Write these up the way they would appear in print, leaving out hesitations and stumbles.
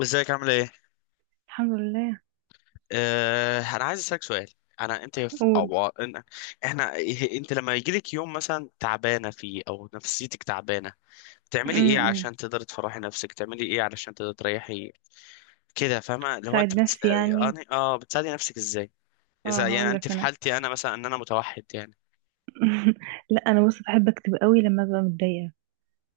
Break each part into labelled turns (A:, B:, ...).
A: ازيك عامله ايه؟
B: الحمد لله.
A: آه انا عايز اسالك سؤال. انا انت في
B: قول.
A: احنا انت لما يجيلك يوم مثلا تعبانه فيه او نفسيتك تعبانه، بتعملي ايه
B: امم.
A: عشان تقدري تفرحي نفسك؟ بتعملي ايه علشان تقدري تريحي كده؟ فاهمه؟ لو
B: ساعد
A: انت
B: نفسي يعني.
A: بتساعدي نفسك ازاي؟
B: اه،
A: اذا يعني
B: هقول
A: انت
B: لك
A: في
B: انا.
A: حالتي انا مثلا، ان انا متوحد يعني.
B: لا، انا بص، بحب اكتب قوي لما ببقى متضايقه.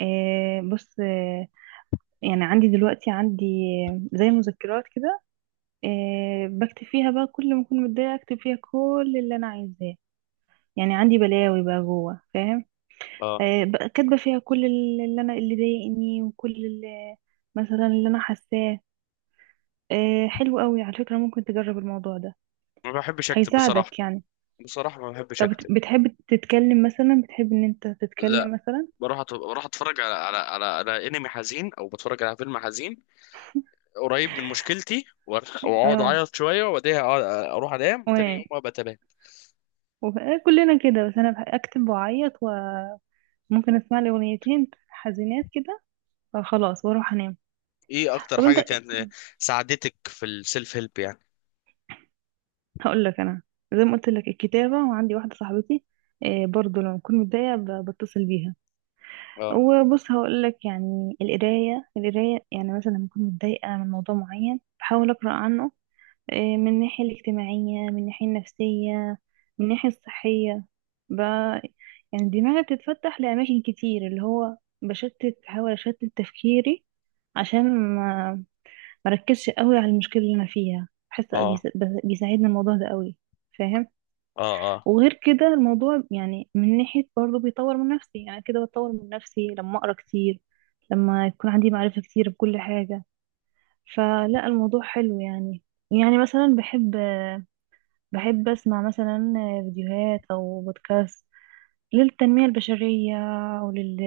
B: آه، بص آه. يعني عندي دلوقتي، عندي زي مذكرات كده. آه، بكتب فيها بقى كل ما اكون متضايقه، اكتب فيها كل اللي انا عايزاه. يعني عندي بلاوي بقى جوه، فاهم؟
A: اه.
B: آه، بقى كاتبه فيها كل اللي ضايقني وكل اللي، مثلا اللي انا حاساه. آه، حلو قوي على فكره، ممكن تجرب الموضوع ده.
A: ما بحبش اكتب بصراحه،
B: هيساعدك يعني.
A: بصراحه ما بحبش
B: طب
A: اكتب.
B: بتحب تتكلم مثلا، بتحب ان انت
A: لا،
B: تتكلم مثلا؟
A: بروح بروح اتفرج على على انمي حزين او بتفرج على فيلم حزين قريب من مشكلتي، واقعد
B: اه.
A: اعيط شويه وبعدها اروح انام وتاني
B: وانا
A: يوم ابقى تمام.
B: كلنا كده، بس انا اكتب واعيط، وممكن اسمع لي اغنيتين حزينات كده، فخلاص واروح انام.
A: ايه اكتر
B: طب انت،
A: حاجه كان ساعدتك في السيلف هيلب يعني؟
B: هقول لك انا. زي ما قلت لك الكتابة، وعندي واحدة صاحبتي، آه، برضو لما بكون متضايقة بتصل بيها.
A: اه،
B: وبص هقول لك، يعني القراية، يعني مثلا لما بكون متضايقة من موضوع معين بحاول اقرا عنه. آه، من الناحية الاجتماعية، من الناحية النفسية، من الناحية الصحية بقى. يعني دماغي بتتفتح لأماكن كتير، اللي هو بحاول أشتت تفكيري عشان ما مركزش قوي على المشكلة اللي أنا فيها. بحس
A: اه،
B: بيساعدني الموضوع ده قوي، فاهم؟
A: اه، اه.
B: وغير كده الموضوع يعني، من ناحية برضه بيطور من نفسي، يعني كده بتطور من نفسي لما أقرأ كتير، لما يكون عندي معرفة كتير بكل حاجة. فلا، الموضوع حلو يعني. يعني مثلا بحب، بحب أسمع مثلا فيديوهات أو بودكاست للتنمية البشرية ولل...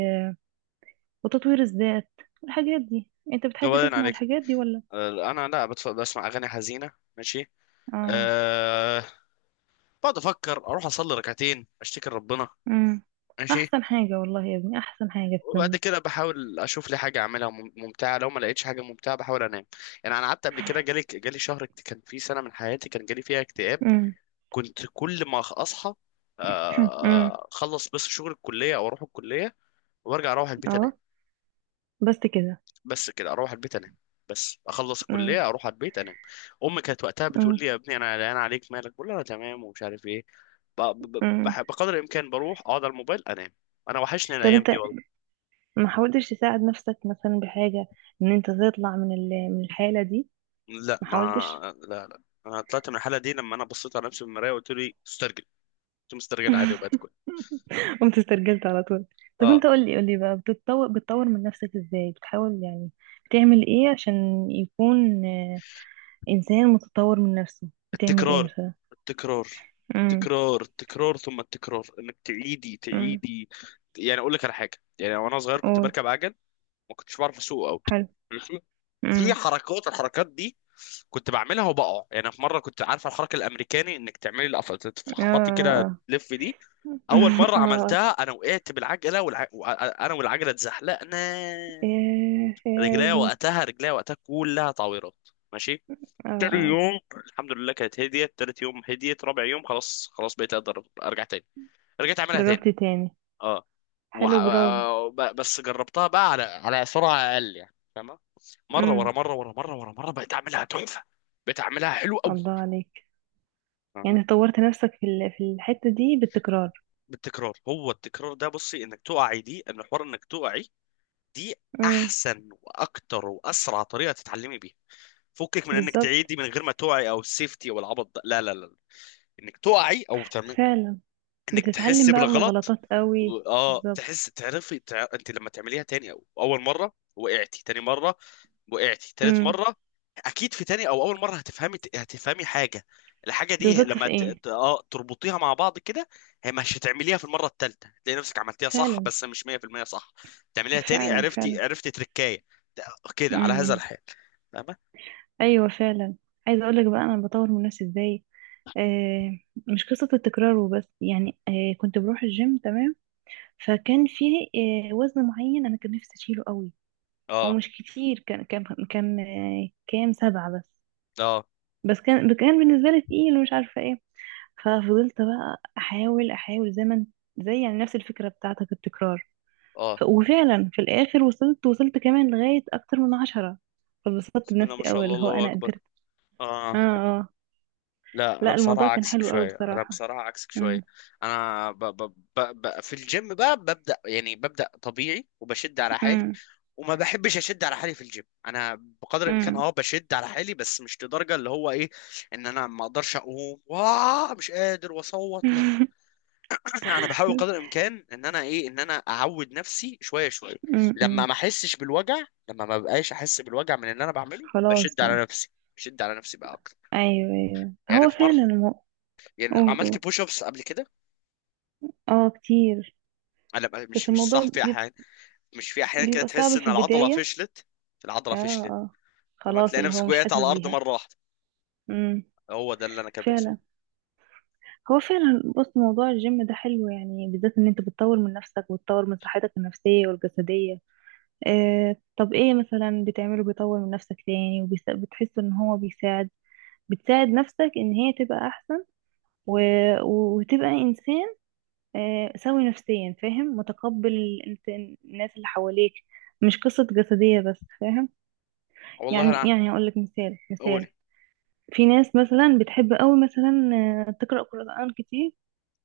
B: وتطوير الذات. الحاجات دي أنت
A: طب
B: بتحب
A: بعدين
B: تسمع
A: عليك.
B: الحاجات دي ولا؟
A: انا لا بسمع اغاني حزينه. ماشي.
B: آه.
A: أه. بقعد افكر اروح اصلي ركعتين اشتكي لربنا.
B: أمم.
A: ماشي.
B: أحسن حاجة والله يا ابني، أحسن حاجة في
A: وبعد
B: الدنيا.
A: كده بحاول اشوف لي حاجه اعملها ممتعه، لو ما لقيتش حاجه ممتعه بحاول انام. يعني انا قعدت قبل كده جالي شهر، كان في سنه من حياتي كان جالي فيها اكتئاب.
B: أمم.
A: كنت كل ما اصحى
B: أمم.
A: اخلص بس شغل الكليه او اروح الكليه وارجع اروح البيت
B: أه،
A: انام.
B: بس كده.
A: بس كده، اروح البيت انام. بس اخلص
B: أمم.
A: الكليه اروح على البيت انام. امي كانت وقتها بتقول
B: أمم.
A: لي يا ابني انا قلقان عليك، مالك؟ بقول لها انا تمام ومش عارف ايه.
B: أمم.
A: بقدر الامكان بروح اقعد على الموبايل انام. انا وحشني
B: طب
A: الايام دي
B: أنت،
A: والله.
B: ما حاولتش تساعد نفسك مثلا بحاجة، إن أنت تطلع من الحالة دي؟
A: لا
B: ما
A: ما.
B: حاولتش؟
A: لا. انا طلعت من الحاله دي لما انا بصيت على نفسي في المرايه وقلت لي استرجل. كنت مسترجل عادي وبقت كويس.
B: قمت استرجلت على طول. طب
A: اه.
B: انت قولي قولي بقى، بتطور من نفسك ازاي؟ بتحاول يعني، بتعمل ايه عشان يكون انسان متطور من نفسه؟ بتعمل ايه
A: التكرار.
B: مثلا؟
A: التكرار.
B: امم.
A: التكرار ثم التكرار، انك تعيدي
B: امم.
A: تعيدي. يعني اقول لك على حاجه، يعني وانا صغير كنت
B: قول.
A: بركب عجل. ما كنتش بعرف اسوق قوي.
B: حلو.
A: ماشي. في
B: امم.
A: حركات، الحركات دي كنت بعملها وبقع، يعني في مره كنت عارفه الحركه الامريكاني انك تعملي القفل تفحطي كده
B: اه،
A: تلف دي.
B: اه.
A: اول مره
B: اه.
A: عملتها انا وقعت بالعجله انا والعجله اتزحلقنا.
B: ايه يا
A: رجليا
B: ابني.
A: وقتها رجليا وقتها كلها تعويرات. ماشي.
B: اه،
A: تاني
B: اه.
A: يوم الحمد لله كانت هديت، تالت يوم هديت، رابع يوم خلاص، خلاص بقيت اقدر ارجع تاني. رجعت اعملها
B: جربت
A: تاني.
B: تاني.
A: اه.
B: حلو، برافو.
A: بس جربتها بقى على سرعه اقل يعني، فاهمه؟ مره ورا
B: امم.
A: مره ورا مره ورا مره بقيت اعملها تحفه. بقيت اعملها حلو قوي.
B: الله عليك.
A: فاهمه؟
B: يعني طورت نفسك في الحتة دي بالتكرار.
A: بالتكرار، هو التكرار ده بصي، انك تقعي دي ان حوار، انك تقعي دي
B: امم.
A: احسن واكتر واسرع طريقه تتعلمي بيها. فكك من انك
B: بالظبط.
A: تعيدي من غير ما تقعي او السيفتي او العبط ده، لا لا لا، انك تقعي او تعمل،
B: فعلا.
A: انك تحس
B: بتتعلم بقى من
A: بالغلط.
B: الغلطات قوي.
A: اه
B: بالظبط.
A: تحس، انت لما تعمليها تاني او اول مره وقعتي تاني مره، وقعتي تالت
B: امم.
A: مره، اكيد في تاني او اول مره هتفهمي حاجه. الحاجه دي
B: غلطت
A: لما
B: في ايه.
A: تربطيها مع بعض كده، هي مش هتعمليها في المره التالته تلاقي نفسك عملتيها صح،
B: فعلا،
A: بس مش 100% صح. تعمليها تاني،
B: فعلا،
A: عرفتي
B: فعلا.
A: عرفتي تركايه. ت- كده على هذا
B: امم.
A: الحال. فاهمه؟
B: ايوه فعلا. عايزه اقول لك بقى انا بطور من نفسي ازاي. آه، مش قصه التكرار وبس. يعني كنت بروح الجيم تمام، فكان فيه وزن معين انا كان نفسي اشيله قوي. هو
A: اه،
B: مش كتير، كان كان كام سبعه بس.
A: اه،
B: بس كان بالنسبه لي تقيل ومش عارفه ايه. ففضلت بقى احاول احاول، زي ما انت- زي، يعني، نفس الفكره بتاعتك، التكرار.
A: اه.
B: وفعلا في الاخر وصلت كمان لغاية اكتر من 10. فبسطت
A: بسم الله
B: بنفسي
A: ما شاء
B: قوي،
A: الله،
B: اللي هو
A: الله
B: انا
A: اكبر.
B: قدرت.
A: اه.
B: اه، اه.
A: لا انا
B: لا،
A: بصراحه
B: الموضوع كان
A: عكسك
B: حلو قوي
A: شويه، انا
B: بصراحة.
A: بصراحه عكسك شويه.
B: امم.
A: انا ب ب ب ب في الجيم بقى ببدا، يعني ببدا طبيعي وبشد على حالي،
B: امم.
A: وما بحبش اشد على حالي في الجيم انا. بقدر الامكان
B: امم.
A: اه بشد على حالي، بس مش لدرجه اللي هو ايه، ان انا ما اقدرش اقوم، واه مش قادر واصوت، لا. انا بحاول قدر الامكان ان انا ايه، ان انا اعود نفسي شويه شويه،
B: امم.
A: لما
B: أمم.
A: ما احسش بالوجع، لما ما بقاش احس بالوجع من اللي انا بعمله
B: خلاص
A: بشد
B: بقى.
A: على نفسي، بشد على نفسي بقى اكتر.
B: ايوه، ايوه،
A: يعني
B: هو
A: في مره،
B: فعلا
A: يعني
B: قول، قول.
A: عملت بوش ابس قبل كده.
B: اه، كتير.
A: لا،
B: بس
A: مش
B: الموضوع
A: صح، في احيان، مش في احيان كده
B: بيبقى
A: تحس
B: صعب في
A: ان العضله
B: البداية.
A: فشلت، العضله
B: اه،
A: فشلت،
B: اه.
A: فما
B: خلاص،
A: تلاقي
B: اللي هو
A: نفسك
B: مش
A: وقعت على
B: حاسس
A: الارض
B: بيها.
A: مره واحده.
B: امم.
A: هو ده اللي انا كان بيحصل.
B: فعلا. هو فعلا، بص، موضوع الجيم ده حلو، يعني بالذات ان انت بتطور من نفسك وتطور من صحتك النفسية والجسدية. اه، طب ايه مثلا بتعمله بيطور من نفسك تاني، وبتحس ان هو بيساعد، بتساعد نفسك ان هي تبقى احسن و... وتبقى انسان، اه، سوي نفسيا، فاهم، متقبل الناس اللي حواليك؟ مش قصة جسدية بس، فاهم؟
A: والله
B: يعني
A: انا.
B: يعني اقول لك مثال، مثال.
A: قول.
B: في ناس مثلا بتحب قوي، مثلا، آه، تقرأ قرآن كتير.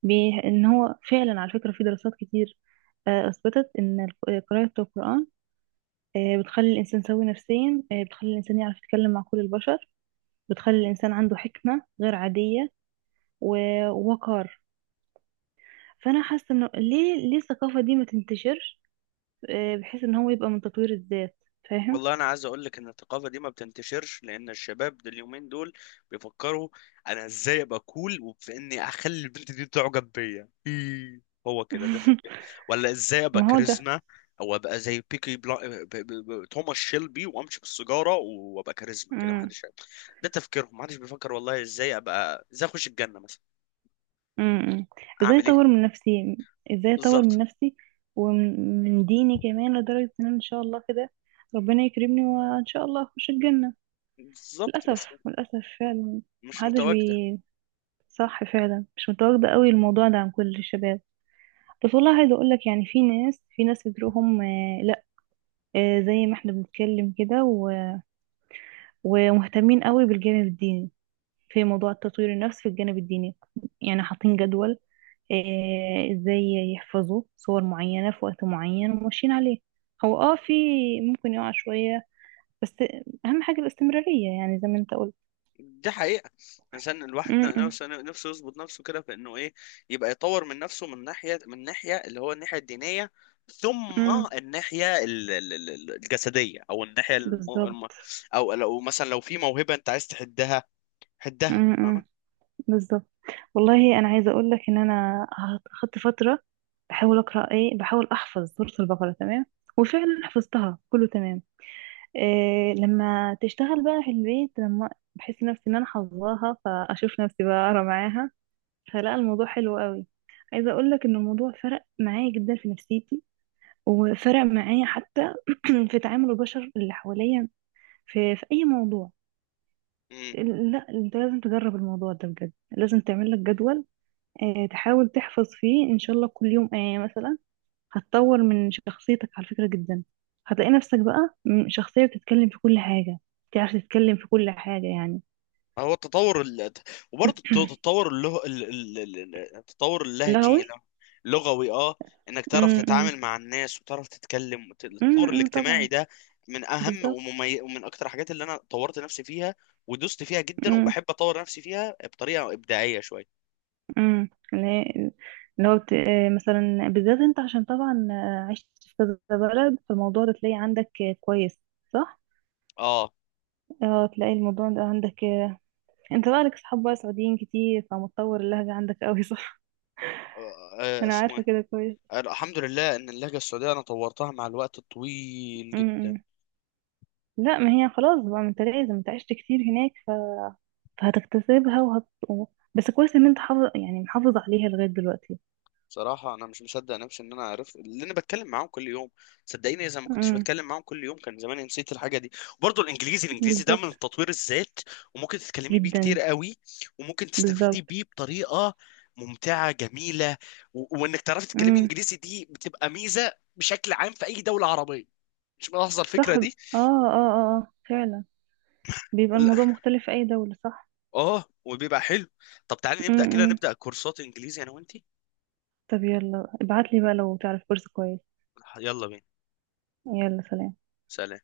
B: ان هو فعلا على فكرة، في دراسات كتير، آه، اثبتت ان قراءة القرآن، بتخلي الانسان سوي نفسيا، بتخلي الانسان يعرف يتكلم مع كل البشر، بتخلي الانسان عنده حكمة غير عادية ووقار. فانا حاسة انه ليه، ليه الثقافة دي ما تنتشرش، آه، بحيث ان هو يبقى من تطوير الذات، فاهم؟
A: والله انا عايز اقول لك ان الثقافه دي ما بتنتشرش، لان الشباب دول اليومين دول بيفكروا انا ازاي ابقى كول، وفي اني اخلي البنت دي تعجب بيا إيه، هو كده ده فكرة. ولا ازاي ابقى
B: ما هو
A: كاريزما، او ابقى زي بيكي بلا... ب... ب... ب... توماس شيلبي وامشي بالسيجاره وابقى كاريزما
B: ده.
A: كده، ما حدش ده تفكيرهم، ما حدش بيفكر والله ازاي ابقى، ازاي اخش الجنه مثلا،
B: امم. ازاي
A: اعمل ايه.
B: اطور من نفسي، ازاي اطور من
A: بالظبط.
B: نفسي ومن ديني كمان، لدرجة ان أنا ان شاء الله كده ربنا يكرمني، وان شاء الله اخش الجنة.
A: بالظبط.
B: للاسف،
A: بس
B: للاسف فعلا.
A: مش
B: محدش
A: متواجد.
B: بي. صح فعلا، مش متواجدة قوي الموضوع ده عن كل الشباب. بس والله عايزة اقول لك، يعني، في ناس بتروحهم آه، لا، آه، زي ما احنا بنتكلم كده ومهتمين قوي بالجانب الديني. في موضوع تطوير النفس في الجانب الديني، يعني حاطين جدول، آه، ازاي يحفظوا صور معينة في وقت معين وماشيين عليه. هو، في، ممكن يقع شوية، بس اهم حاجة الاستمرارية، يعني زي ما انت قلت.
A: دي حقيقة. عشان الواحد
B: م- م-
A: نفسه، نفسه يظبط نفسه كده في انه ايه، يبقى يطور من نفسه من ناحية، من ناحية اللي هو الناحية الدينية، ثم
B: م.
A: الناحية الجسدية او الناحية
B: بالظبط.
A: او لو مثلا لو في موهبة انت عايز تحدها،
B: م-
A: حدها. فاهمة؟
B: م. بالظبط. والله انا عايزة اقول لك ان انا اخدت فترة بحاول اقرا، ايه، بحاول احفظ سورة البقرة، تمام. وفعلا حفظتها كله تمام. إيه، لما تشتغل بقى في البيت، لما بحس نفسي ان انا حافظاها، فاشوف نفسي بقى اقرا معاها. فلا، الموضوع حلو قوي. عايزه اقول لك ان الموضوع فرق معايا جدا في نفسيتي، وفرق معايا حتى في تعامل البشر اللي حواليا، في اي موضوع. لا، انت لازم تجرب الموضوع ده بجد، لازم تعمل لك جدول، آه، تحاول تحفظ فيه ان شاء الله كل يوم آية مثلا. هتطور من شخصيتك على فكرة جدا، هتلاقي نفسك بقى شخصية بتتكلم في كل حاجة، تعرف تتكلم في كل حاجة، يعني.
A: هو التطور التطور اللغ... ال- ال- ال- ال- التطور اللهجي.
B: لهوي.
A: لغوي، اه. انك تعرف
B: م-
A: تتعامل
B: م-
A: مع الناس وتعرف تتكلم التطور الاجتماعي
B: طبعا.
A: ده من اهم
B: بالظبط.
A: ومن اكتر الحاجات اللي انا طورت نفسي فيها، ودوست فيها جدا، وبحب اطور نفسي فيها بطريقة ابداعية شوية.
B: امم. اللي هو بت... آه، مثلا بالذات انت، عشان طبعا، عشت في كذا بلد، فالموضوع ده تلاقي عندك، كويس، صح؟
A: اه.
B: اه، تلاقي الموضوع ده عندك، انت بقى لك صحاب بقى سعوديين كتير، فمتطور اللهجة عندك قوي، صح؟ انا عارفة
A: اسمه
B: كده كويس.
A: ايه. الحمد لله ان اللهجة السعودية انا طورتها مع الوقت الطويل جدا.
B: امم. لا، ما هي خلاص بقى، ما انت لازم، انت عشت كتير هناك، فهتكتسبها بس كويس ان انت حافظ، يعني محافظ عليها لغاية دلوقتي.
A: بصراحة أنا مش مصدق نفسي إن أنا عرفت اللي أنا بتكلم معاهم كل يوم. صدقيني إذا ما كنتش
B: امم.
A: بتكلم معاهم كل يوم كان زماني نسيت الحاجة دي. وبرضه الإنجليزي ده
B: بالظبط.
A: من تطوير الذات، وممكن تتكلمي بيه
B: جدا.
A: كتير قوي، وممكن تستفيدي
B: بالظبط.
A: بيه بطريقة ممتعة جميلة. وإنك تعرفي تتكلمي
B: امم.
A: إنجليزي دي بتبقى ميزة بشكل عام في أي دولة عربية. مش ملاحظة الفكرة
B: صح، اه.
A: دي؟
B: اه، اه، آه، فعلا. بيبقى
A: لا.
B: الموضوع مختلف في أي دولة، صح؟
A: آه وبيبقى حلو. طب تعالي
B: م
A: نبدأ كده
B: -م.
A: نبدأ كورسات إنجليزي أنا وأنتي.
B: طب يلا ابعتلي بقى لو تعرف كورس كويس.
A: يلا بينا.
B: يلا، سلام.
A: سلام.